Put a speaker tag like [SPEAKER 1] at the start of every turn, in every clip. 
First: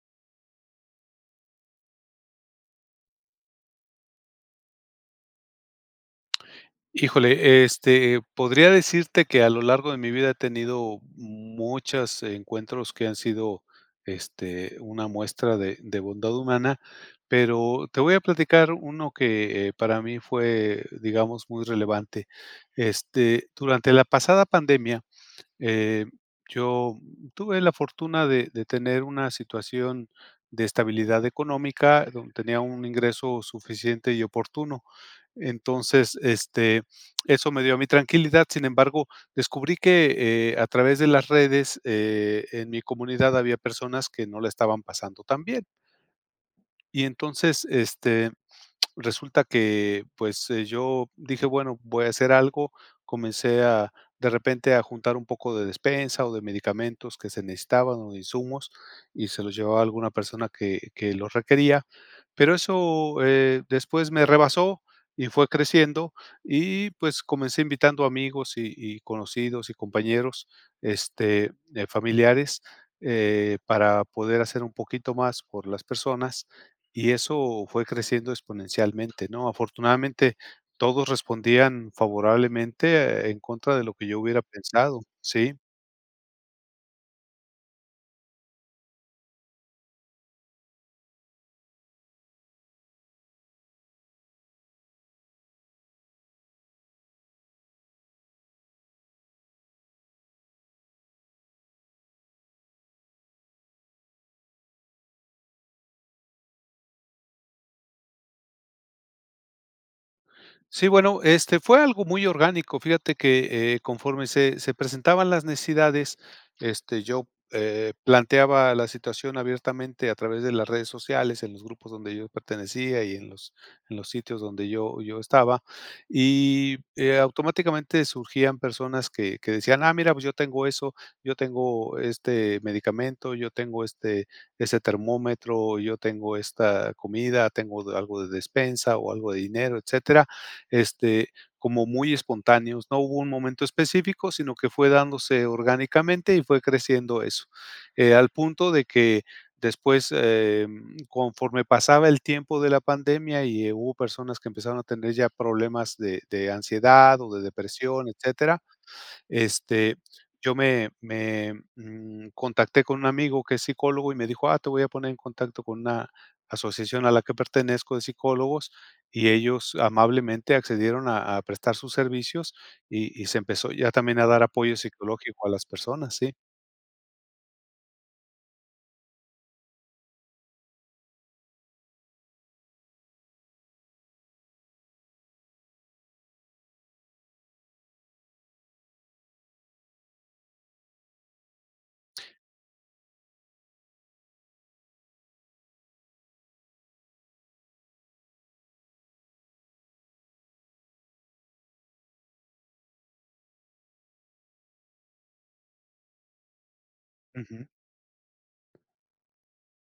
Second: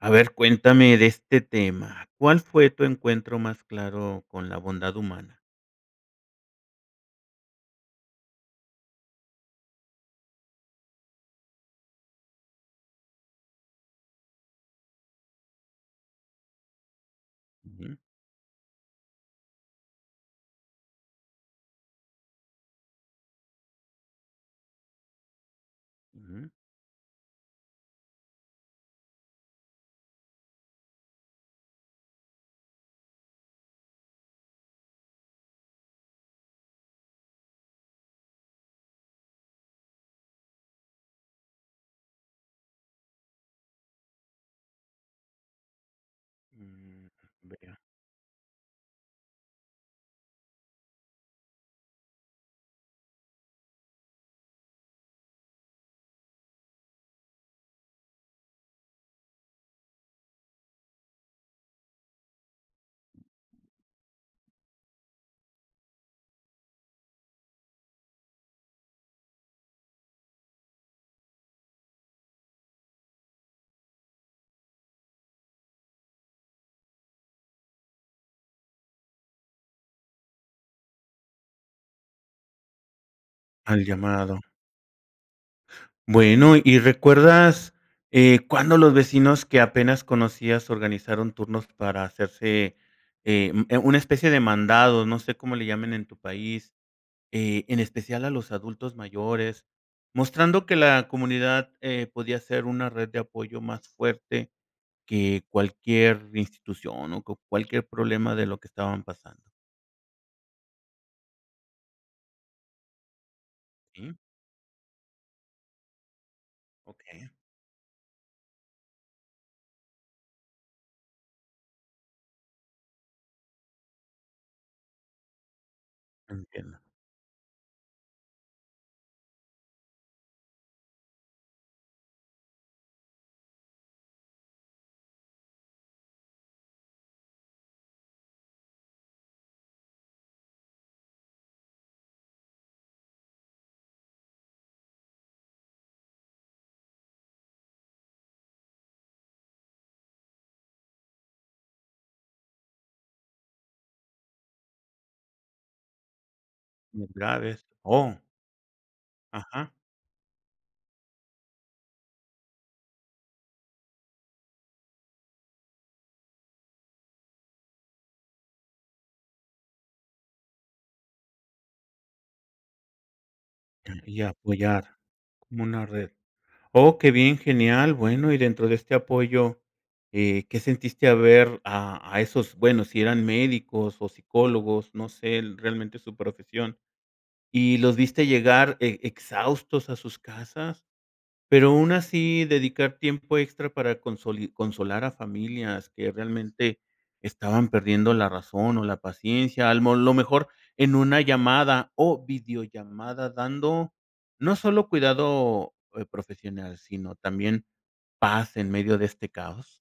[SPEAKER 1] A ver, cuéntame de este tema. ¿Cuál fue tu encuentro más claro con la bondad humana?
[SPEAKER 2] Híjole, este, podría decirte que a lo largo de mi vida, he tenido muchos encuentros que han sido, este, una muestra de de bondad humana. Pero
[SPEAKER 1] Ujú.
[SPEAKER 2] te voy a platicar uno que, eh, para mí fue, digamos, muy relevante. Este, durante la pasada pandemia, eh,
[SPEAKER 1] Ujú.
[SPEAKER 2] yo tuve la fortuna de de tener una situación de estabilidad económica, donde tenía un ingreso suficiente y oportuno. Entonces, este, eso me dio a mi tranquilidad. Sin embargo, descubrí que, eh, a través de las redes, eh, en mi comunidad había personas que no la estaban pasando tan bien. Y entonces,
[SPEAKER 1] [unintelligible]
[SPEAKER 2] este resulta que, pues eh, yo dije: "Bueno, voy a hacer algo". Comencé a, de repente a juntar un poco de despensa o de medicamentos que se necesitaban o de insumos, y se los llevaba a alguna persona que que los requería. Pero eso, eh, después me rebasó y fue creciendo. Y pues, comencé invitando amigos y y conocidos y compañeros, este, eh, familiares, eh, para poder hacer un poquito más por las personas. Y eso fue creciendo exponencialmente, ¿no? Afortunadamente, todos respondían favorablemente, en contra de
[SPEAKER 1] Al
[SPEAKER 2] lo que yo
[SPEAKER 1] llamado.
[SPEAKER 2] hubiera pensado. Sí.
[SPEAKER 1] Bueno, y recuerdas, eh, cuándo los vecinos que apenas conocías, organizaron turnos para hacerse, eh, mm, una especie de mandado. No sé cómo le llamen en tu país. Eh, en especial a los adultos mayores, mostrando que la comunidad, eh, podía ser una red de apoyo más fuerte que cualquier institución o que cualquier problema de lo que estaban pasando.
[SPEAKER 2] Sí, bueno, este, fue algo muy orgánico. Fíjate que, eh, conforme se se presentaban las necesidades, este, yo,
[SPEAKER 1] Okey.
[SPEAKER 2] eh, planteaba la situación abiertamente a través de las redes sociales en los grupos donde yo pertenecía y en los en los sitios donde yo yo estaba y,
[SPEAKER 1] Entiendo.
[SPEAKER 2] eh, automáticamente surgían personas que que decían: "Ah, mira, pues yo tengo eso yo tengo este medicamento, yo tengo este ese termómetro, yo tengo esta comida, tengo algo de despensa o algo de dinero", etcétera. Este, como muy espontáneos. No hubo un momento específico, sino que fue dándose orgánicamente y fue creciendo eso, eh, al punto de que después, em, conforme pasaba el tiempo de la pandemia y, eh, hubo personas que empezaron a tener ya problemas de de
[SPEAKER 1] Muy
[SPEAKER 2] ansiedad o de
[SPEAKER 1] graves.
[SPEAKER 2] depresión,
[SPEAKER 1] Oh.
[SPEAKER 2] etcétera.
[SPEAKER 1] Ajá.
[SPEAKER 2] Este, yo me me, mm, contacté con un amigo que es psicólogo y me dijo: "Ah, te voy a poner en contacto con una asociación a la que pertenezco de psicólogos", y ellos amablemente accedieron a a prestar sus servicios y y se empezó ya también a
[SPEAKER 1] Quería
[SPEAKER 2] dar apoyo
[SPEAKER 1] apoyar.
[SPEAKER 2] psicológico a
[SPEAKER 1] Como
[SPEAKER 2] las
[SPEAKER 1] una red.
[SPEAKER 2] personas, sí.
[SPEAKER 1] Oh, qué bien, genial. Bueno, y dentro de este apoyo, eh, ¿qué sentiste al ver a a esos? Bueno, si eran médicos o psicólogos, no sé, e realmente su profesión, ¿y los viste llegar e exhaustos a sus casas, pero aún así, dedicar tiempo extra para consoli consolar a familias que realmente estaban perdiendo la razón o la paciencia, al mo lo mejor en una llamada o videollamada, dando no solo cuidado, eh, profesional, sino también
[SPEAKER 2] Ujú.
[SPEAKER 1] paz en medio de este caos?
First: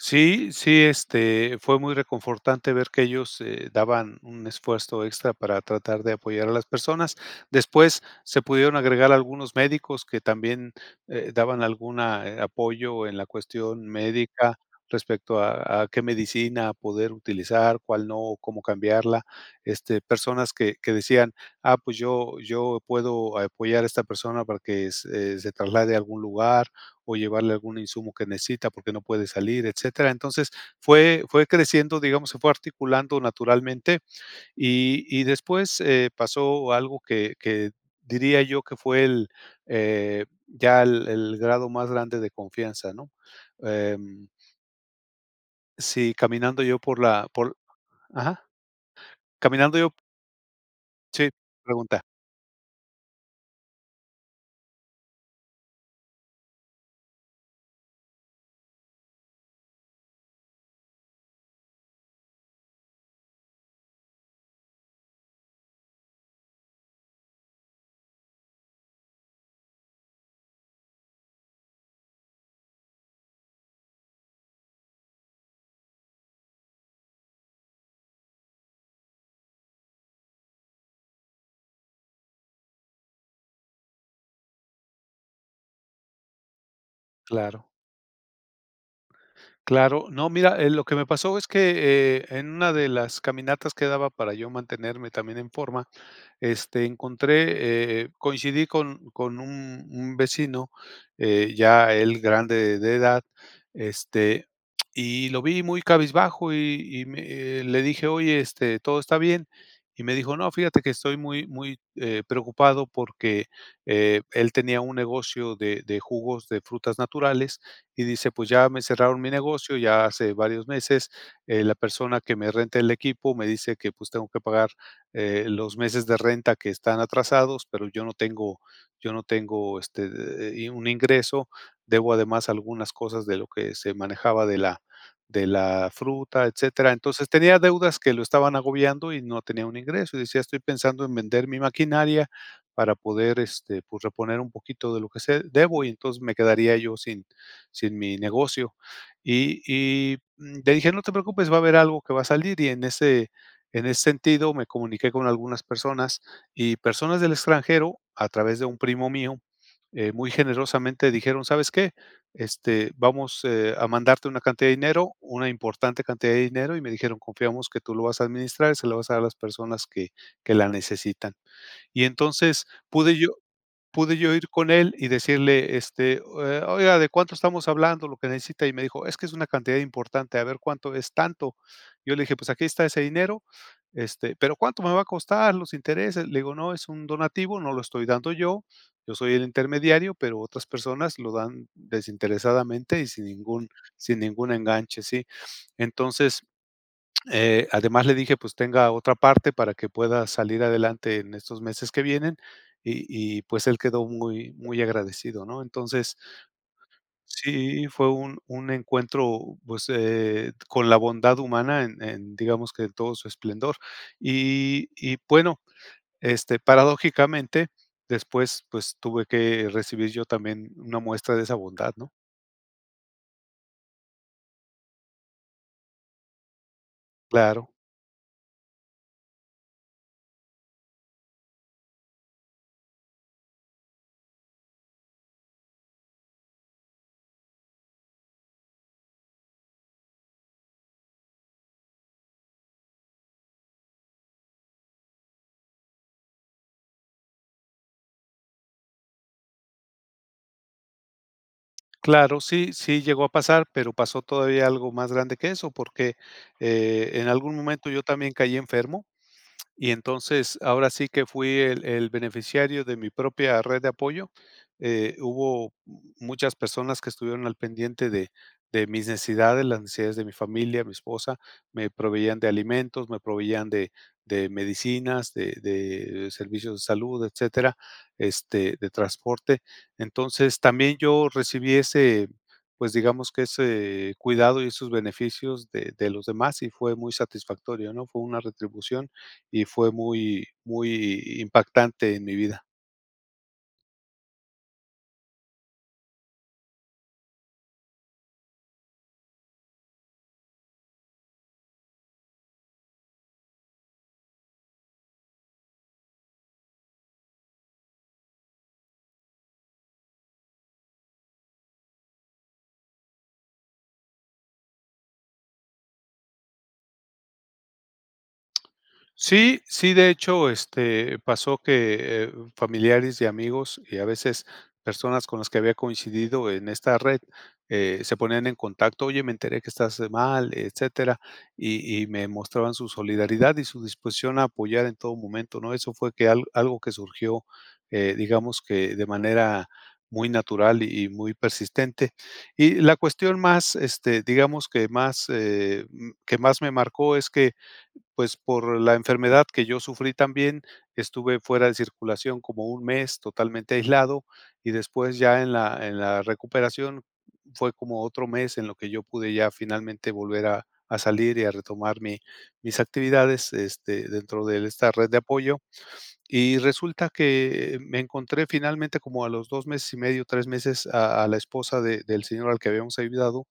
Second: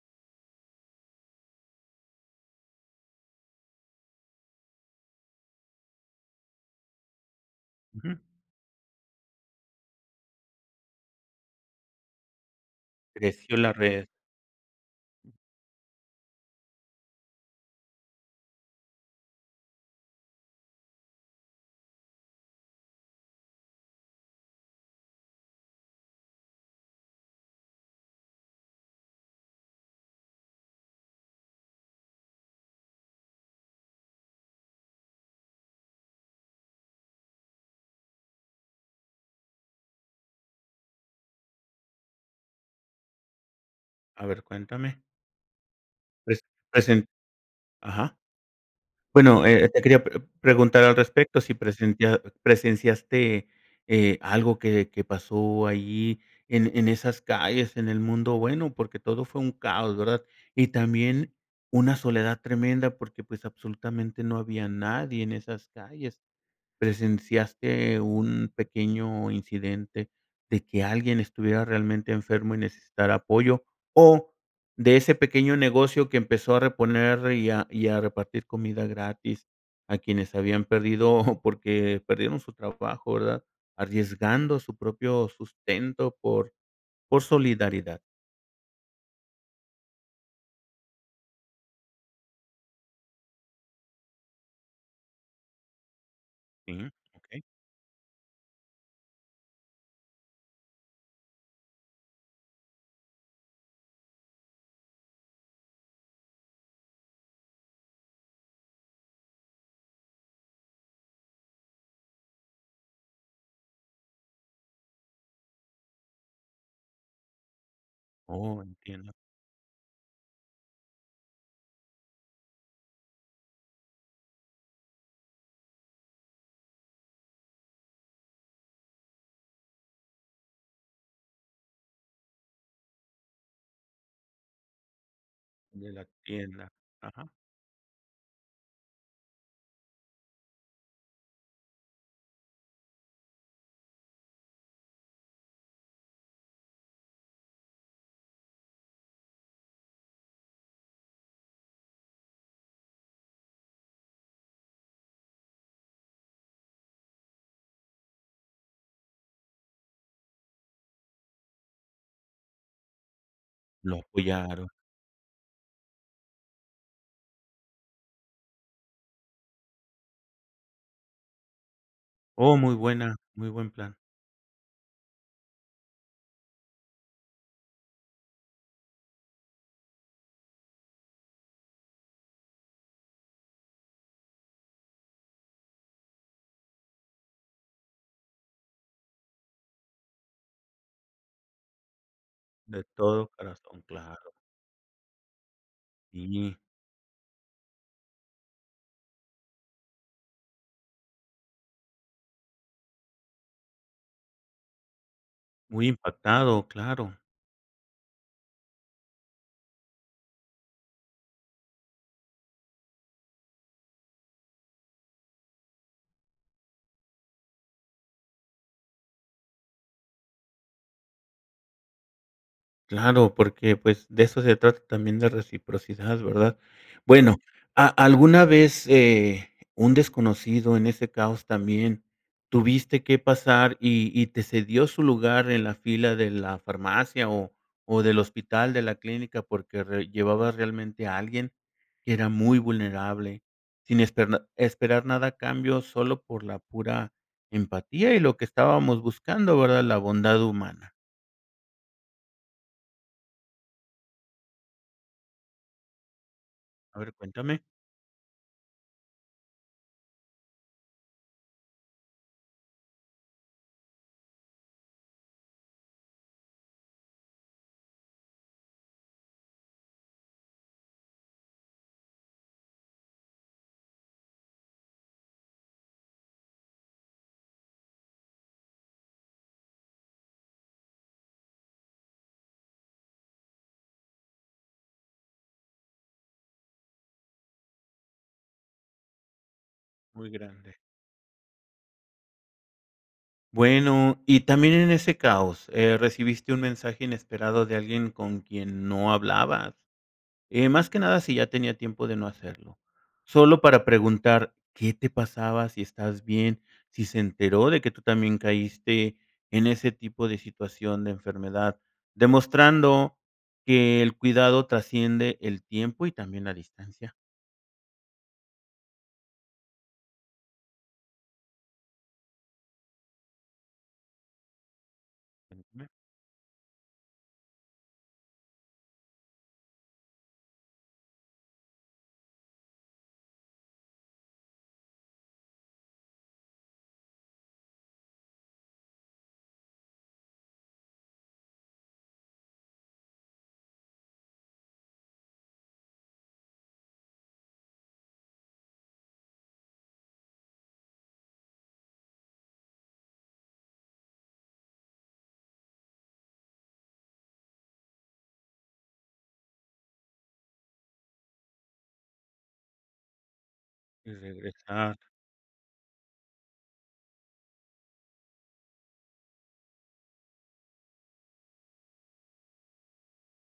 [SPEAKER 2] Sí, sí, este fue muy reconfortante ver que ellos, eh, daban un esfuerzo extra para tratar de apoyar a las personas. Después,
[SPEAKER 1] Ujú.
[SPEAKER 2] se pudieron agregar algunos médicos que también, eh, daban alguna, eh, apoyo en la
[SPEAKER 1] Creció en la
[SPEAKER 2] cuestión
[SPEAKER 1] red.
[SPEAKER 2] médica, respecto a a qué medicina poder utilizar, cuál no, cómo cambiarla, este, personas que que decían: "Ah, pues, yo yo puedo apoyar a esta persona para que se se traslade a algún lugar, o llevarle algún insumo que necesita, porque no puede salir", etcétera. Entonces, fue fue creciendo, digamos, se fue articulando naturalmente, y y después, eh, pasó algo que que diría yo que fue el, eh, ya el el grado más grande de confianza, ¿no?,
[SPEAKER 1] A
[SPEAKER 2] em
[SPEAKER 1] ver, cuéntame.
[SPEAKER 2] Sí,
[SPEAKER 1] Pres
[SPEAKER 2] caminando yo por
[SPEAKER 1] present
[SPEAKER 2] la por
[SPEAKER 1] ajá.
[SPEAKER 2] ajá,
[SPEAKER 1] Bueno, eh,
[SPEAKER 2] caminando
[SPEAKER 1] te
[SPEAKER 2] yo
[SPEAKER 1] quería pr preguntar al
[SPEAKER 2] Sí,
[SPEAKER 1] respecto, si
[SPEAKER 2] pregunta.
[SPEAKER 1] presentia presenciaste, eh, algo que de que pasó ahí en en esas calles, en el mundo, bueno, porque todo fue un caos, ¿verdad?, y también, una soledad tremenda porque pues, absolutamente, no había nadie en esas calles, ¿presenciaste un pequeño incidente, de que alguien estuviera realmente enfermo y necesitara apoyo?, o de ese pequeño negocio que empezó a reponer y a y a repartir comida gratis, a quienes habían perdido, porque perdieron su trabajo, ¿verdad?, arriesgando su propio sustento por por
[SPEAKER 2] Claro.
[SPEAKER 1] solidaridad.
[SPEAKER 2] Claro. No, mira eh, lo que me pasó es que, eh, en una de las caminatas que daba para yo mantenerme también en forma. Este
[SPEAKER 1] Okey.
[SPEAKER 2] encontré, eh coincidí con con un un vecino, eh, ya él grande de edad, este, y lo vi muy cabizbajo y y me eh, le dije: "Oye, este, ¿todo está bien?". Y me dijo: "No, fíjate que estoy muy muy, eh, preocupado, porque eh, él tenía un negocio de de jugos de frutas naturales y dice pues:
[SPEAKER 1] Oh,
[SPEAKER 2] "Ya me
[SPEAKER 1] entiendo.
[SPEAKER 2] cerraron mi negocio ya hace varios meses, eh, la persona que me renta el equipo me dice que, pues, tengo que pagar, eh, los meses de renta que están atrasados, pero yo no tengo yo no tengo este eh eh, y un ingreso, debo además algunas cosas de lo que se manejaba de la de la
[SPEAKER 1] De la
[SPEAKER 2] fruta",
[SPEAKER 1] tienda.
[SPEAKER 2] etcétera. Entonces
[SPEAKER 1] Ajá.
[SPEAKER 2] tenía deudas que lo estaban agobiando y no tenía un ingreso y decía: "Estoy pensando en vender mi maquinaria para poder, este pues, reponer un poquito de lo que se debo y entonces me quedaría yo sin sin mi negocio". Y y, mm, le dije: "No te preocupes, va a haber algo que va a salir", y en ese en ese sentido, me comuniqué con algunas personas y personas del extranjero, a través de un primo mío, eh, muy generosamente dijeron: "¿Sabes qué?, este, vamos, eh, a
[SPEAKER 1] Lo
[SPEAKER 2] mandarte una
[SPEAKER 1] apoyaron.
[SPEAKER 2] cantidad de dinero, una importante cantidad de dinero" y me dijeron: "Confiamos que tú lo vas a administrar y se lo vas a dar a las personas que que la necesitan". Y
[SPEAKER 1] Oh,
[SPEAKER 2] entonces
[SPEAKER 1] muy
[SPEAKER 2] pude
[SPEAKER 1] buena
[SPEAKER 2] yo
[SPEAKER 1] muy buen plan.
[SPEAKER 2] pude yo ir con él y decirle este: "Eh, oiga, ¿de cuánto estamos hablando, lo que necesita?". Y me dijo: "Es que es una cantidad importante". "A ver, ¿cuánto es?", "tanto". Yo le dije: "Pues aquí está ese dinero, este", "...pero ¿cuánto me va a costar, los intereses?". Le digo: "No, es un donativo, no lo estoy dando y, yo soy el intermediario, pero otras personas lo dan
[SPEAKER 1] De
[SPEAKER 2] desinteresadamente y sin
[SPEAKER 1] todo
[SPEAKER 2] ningún
[SPEAKER 1] corazón,
[SPEAKER 2] sin
[SPEAKER 1] claro.
[SPEAKER 2] ningún enganche". Sí. Entonces,
[SPEAKER 1] Sí.
[SPEAKER 2] eh, además, le dije: "Pues tenga otra parte para que pueda salir adelante en estos meses que vienen", y y pues él quedó muy muy agradecido, ¿no?
[SPEAKER 1] Muy
[SPEAKER 2] Entonces
[SPEAKER 1] impactado, claro.
[SPEAKER 2] Sí, fue un un encuentro, pues, eh, con la bondad humana en en, digamos que en todo su esplendor y y bueno, este paradójicamente, después, pues tuve que recibir yo también una muestra de esa bondad, ¿no?
[SPEAKER 1] Claro, porque, pues, de eso se trata también, de reciprocidad, ¿verdad? Bueno,
[SPEAKER 2] Claro.
[SPEAKER 1] ¿a alguna vez, eh, un desconocido en ese caos también tuviste que pasar y y te cedió su lugar en la fila de la farmacia, o o del hospital, de la clínica?, porque re llevabas realmente a alguien que era muy vulnerable, sin esper esperar nada a cambio, solo por la pura empatía y lo que estábamos buscando, ¿verdad?, la bondad humana.
[SPEAKER 2] Claro, sí, sí llegó a pasar, pero pasó todavía algo más grande que eso, porque,
[SPEAKER 1] A
[SPEAKER 2] eh,
[SPEAKER 1] ver,
[SPEAKER 2] en algún
[SPEAKER 1] cuéntame.
[SPEAKER 2] momento yo también caí enfermo y entonces, ahora sí que, fui el el beneficiario de mi propia red de apoyo, eh, hubo m muchas personas que estuvieron al pendiente de de mis necesidades, las necesidades de mi familia, mi esposa, me proveían de alimentos, me proveían de de medicinas, de de servicios de salud, etcétera, este, de transporte. Entonces, también yo recibí ese, pues, digamos que ese cuidado y esos beneficios de de los demás y fue muy satisfactorio, ¿no?, fue una retribución, y fue
[SPEAKER 1] Muy
[SPEAKER 2] muy
[SPEAKER 1] grande.
[SPEAKER 2] muy impactante en mi vida.
[SPEAKER 1] Bueno, y también en ese caos, eh, recibiste un mensaje inesperado de alguien con quien no hablabas. Eh, más que nada, si ya tenía tiempo de no hacerlo, solo para preguntar qué te pasaba, si estabas bien, si se enteró de que tú también caíste en ese tipo de situación de enfermedad. Demostrando que el cuidado trasciende el tiempo y también la distancia.
[SPEAKER 2] Sí, sí, de hecho, este, pasó que, eh, familiares y amigos, y a veces personas con las que había
[SPEAKER 1] [unintelligible]
[SPEAKER 2] coincidido en esta red, eh, se ponían en contacto: "Oye, me enteré que estás mal", etcétera. Y y me mostraban su solidaridad y su disposición a apoyar en todo momento, ¿no? Eso fue que al algo que surgió, eh, digamos que de manera muy natural y muy persistente. Y la cuestión más, este, digamos que más, eh, que más me marcó, es que pues, por la enfermedad que yo sufrí también, estuve fuera de circulación como 1 mes totalmente aislado, y después, ya en la en la recuperación, fue como otro mes en lo que yo pude ya, finalmente, volver a a salir y a retomar mi mis actividades, este,
[SPEAKER 1] Y
[SPEAKER 2] dentro de esta
[SPEAKER 1] regresar.
[SPEAKER 2] red de apoyo. Y resulta que me encontré finalmente, como a los 2 meses y medio, 3 meses, a a la esposa de del señor al que habíamos ayudado,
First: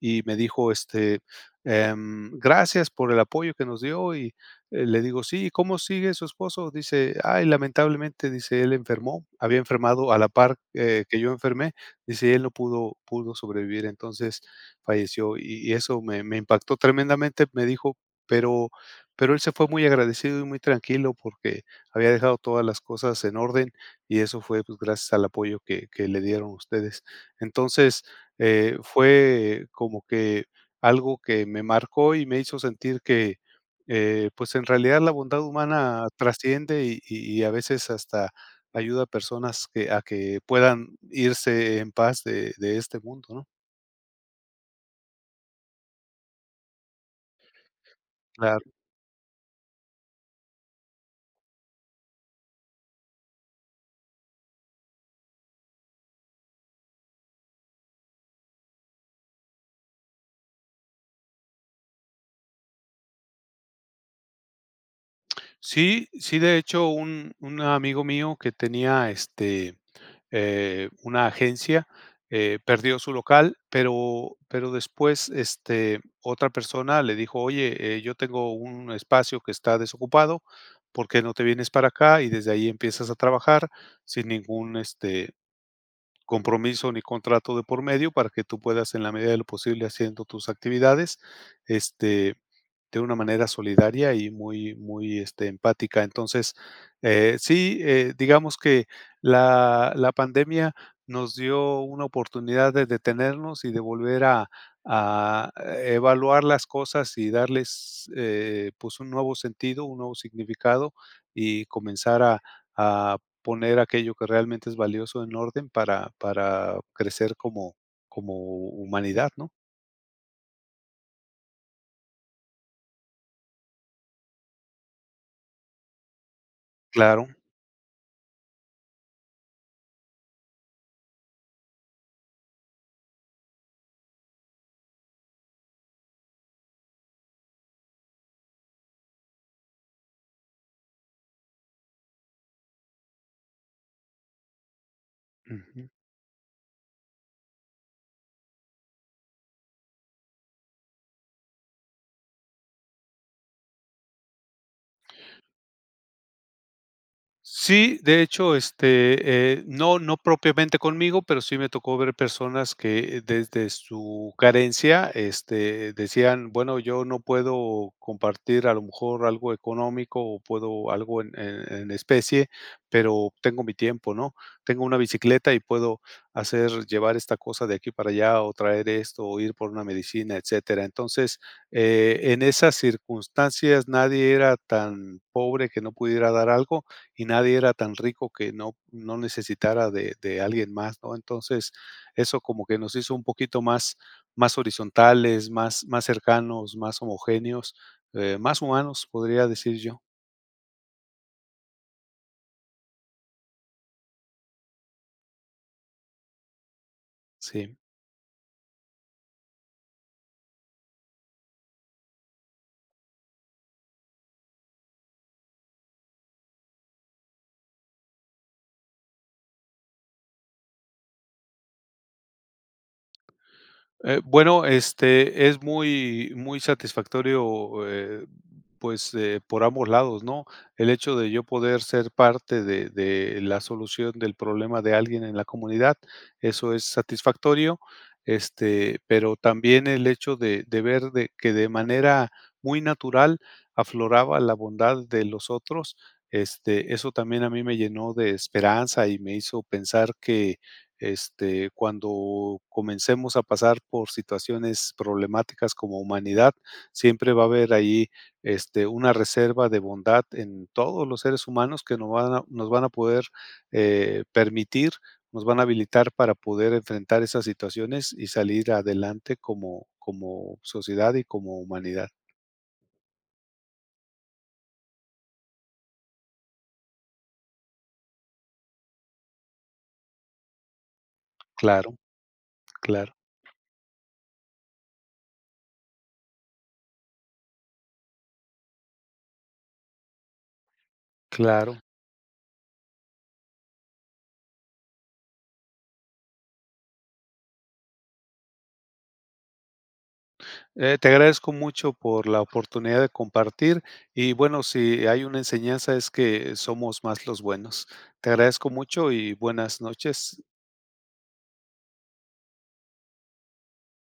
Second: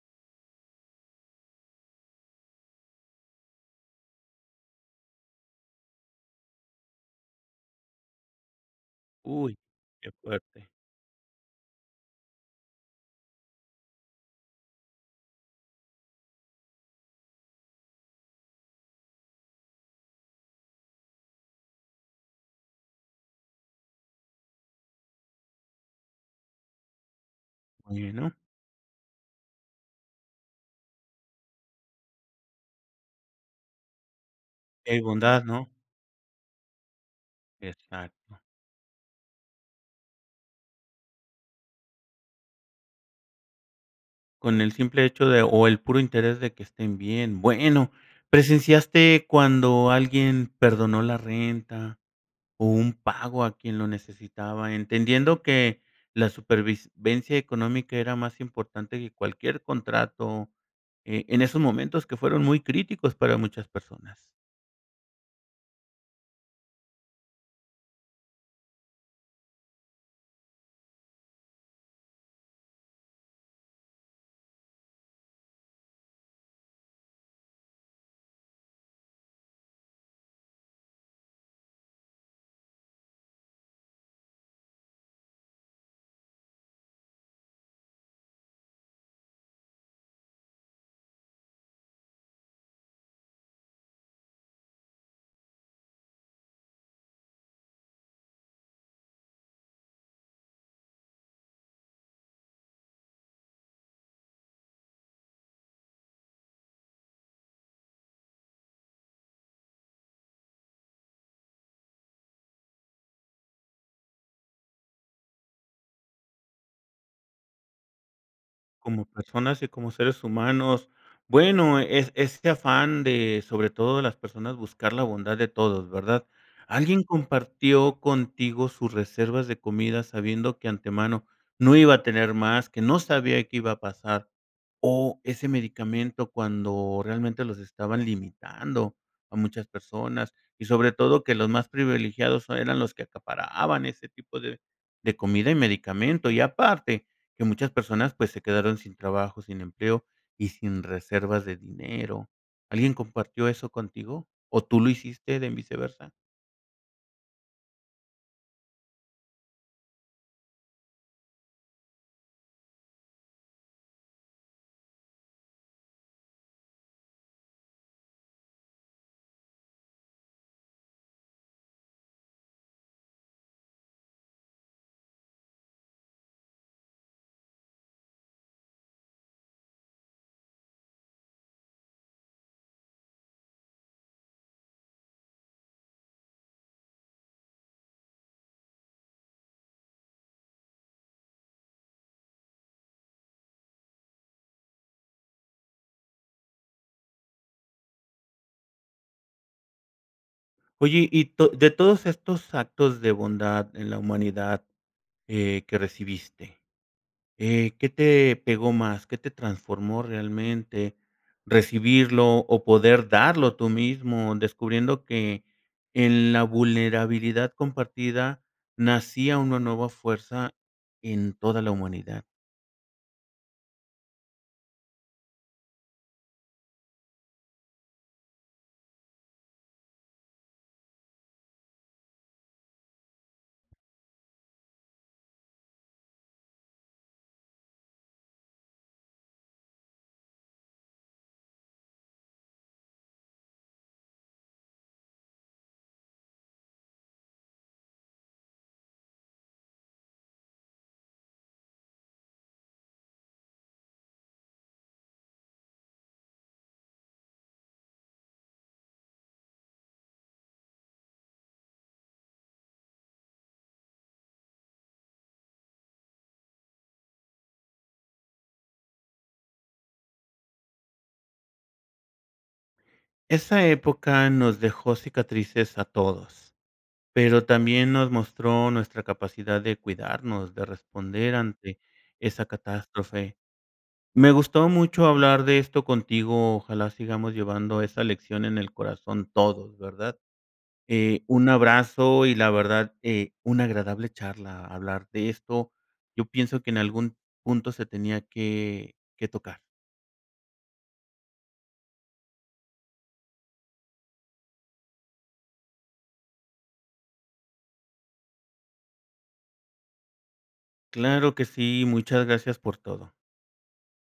[SPEAKER 2] y me dijo, este, em: "Gracias por el apoyo que nos dio", y eh, le digo: "Sí, ¿cómo sigue su esposo?", dice: "Ay, lamentablemente, dice, él enfermó".
[SPEAKER 1] Uy,
[SPEAKER 2] Había
[SPEAKER 1] qué
[SPEAKER 2] enfermado a la par,
[SPEAKER 1] fuerte.
[SPEAKER 2] eh, que yo enfermé, dice: "Él no pudo pudo sobrevivir, entonces falleció". Y y eso me me impactó tremendamente. Me dijo: "Pero pero él se fue muy agradecido y muy tranquilo, porque había dejado todas las cosas en orden, y eso fue, pues, gracias al apoyo que que le dieron ustedes". Entonces,
[SPEAKER 1] [unintelligible]
[SPEAKER 2] eh, fue como que algo que me marcó y me hizo sentir que, eh, pues en realidad,
[SPEAKER 1] Es
[SPEAKER 2] la bondad
[SPEAKER 1] bondad, ¿no?
[SPEAKER 2] humana trasciende y y y a veces hasta
[SPEAKER 1] Exacto.
[SPEAKER 2] ayuda a personas que a que puedan irse en paz de de este mundo, ¿no?
[SPEAKER 1] Con el simple hecho de, o el puro interés de que estén bien. Bueno,
[SPEAKER 2] Claro.
[SPEAKER 1] ¿presenciaste cuando alguien perdonó la renta o un pago a quien lo necesitaba?, entendiendo que la supervivencia económica era más importante que cualquier contrato, eh, en esos momentos que fueron muy críticos para muchas personas.
[SPEAKER 2] Sí, sí, de hecho, un un amigo mío que tenía este, eh, una agencia, eh, perdió su local, pero pero después, este, otra persona le dijo: "Oye, eh, yo tengo un espacio que está desocupado porque no te vienes para acá y desde allí empiezas a trabajar sin ningún, este, compromiso ni contrato de por medio para que tú puedas en la medida de lo posible haciendo tus actividades, este, de una manera solidaria y muy muy, este, empática. Entonces, eh, sí, eh, digamos que la la pandemia nos dio una oportunidad de detenernos y de volver a a evaluar las cosas y darles, eh, pues un nuevo sentido, un nuevo significado y comenzar a a poner aquello que realmente es valioso en orden para para crecer como como
[SPEAKER 1] Como
[SPEAKER 2] humanidad, ¿no?
[SPEAKER 1] personas y como seres humanos, bueno, es este afán de sobre todo de las personas buscar la bondad de todos, ¿verdad? ¿Alguien
[SPEAKER 2] Claro.
[SPEAKER 1] compartió contigo sus reservas de comida sabiendo que antemano no iba a tener más, que no sabía qué iba a pasar?, o ese medicamento cuando realmente los estaban limitando a muchas personas y sobre todo, que los más privilegiados eran los que acaparaban ese tipo de de comida y
[SPEAKER 2] Ujú.
[SPEAKER 1] medicamento, y aparte que muchas personas, pues se quedaron sin trabajo, sin empleo y sin reservas de dinero? ¿Alguien compartió eso contigo o tú lo hiciste en viceversa.
[SPEAKER 2] Sí, de hecho, este, eh, no no propiamente conmigo, pero sí me tocó ver personas que, desde su carencia, este, decían: "Bueno, yo no puedo compartir a lo mejor algo económico, o puedo algo en en en especie, pero tengo mi tiempo", ¿no? "Tengo una bicicleta y puedo hacer llevar esta cosa de aquí para allá, o traer esto, o ir por una medicina", etcétera. Entonces, eh, en esas circunstancias nadie era tan pobre que no pudiera dar algo, y nadie era tan rico que no no necesitara de de alguien más, ¿no? Entonces, eso como que nos hizo un poquito más más horizontales, más más cercanos, más homogéneos, eh, más humanos, podría decir yo.
[SPEAKER 1] Oye, y to de todos estos actos de bondad en la humanidad, eh, que recibiste, eh,
[SPEAKER 2] Sí.
[SPEAKER 1] ¿qué te pegó más? ¿Qué te transformó realmente, recibirlo o poder darlo tú mismo?, descubriendo que en la vulnerabilidad compartida nacía una nueva fuerza en toda la humanidad.
[SPEAKER 2] Eh, bueno, este es muy, muy satisfactorio, eh, pues, eh, por ambos lados, ¿no?, el hecho de yo poder ser parte de de la solución del problema de alguien en la comunidad. Eso es satisfactorio, este, pero también el hecho de de ver de que de manera muy natural afloraba la bondad de los otros, este, eso también a mí me llenó de esperanza, y me hizo pensar que, este, cuando comencemos a pasar por situaciones problemáticas como humanidad, siempre va a haber ahí, este, una reserva de bondad en todos los seres humanos, que no van a nos van a poder, eh, permitir, nos van a habilitar para poder enfrentar esas situaciones y salir adelante como como sociedad y como humanidad.
[SPEAKER 1] Esa época nos dejó cicatrices a todos, pero también nos mostró nuestra capacidad de cuidarnos, de responder ante
[SPEAKER 2] Claro,
[SPEAKER 1] esa
[SPEAKER 2] claro.
[SPEAKER 1] catástrofe. Me gustó mucho hablar de esto contigo. Ojalá sigamos llevando esa lección en el corazón todos, ¿verdad? Eh, un
[SPEAKER 2] Claro.
[SPEAKER 1] abrazo y la verdad, eh, una agradable charla hablar de esto. Yo pienso que en algún punto se tenía que que tocar.
[SPEAKER 2] Eh, te agradezco mucho por la oportunidad de compartir y bueno, si hay una enseñanza, es que somos más los buenos. Te agradezco mucho y buenas noches.
[SPEAKER 1] Claro que sí. Muchas gracias por todo.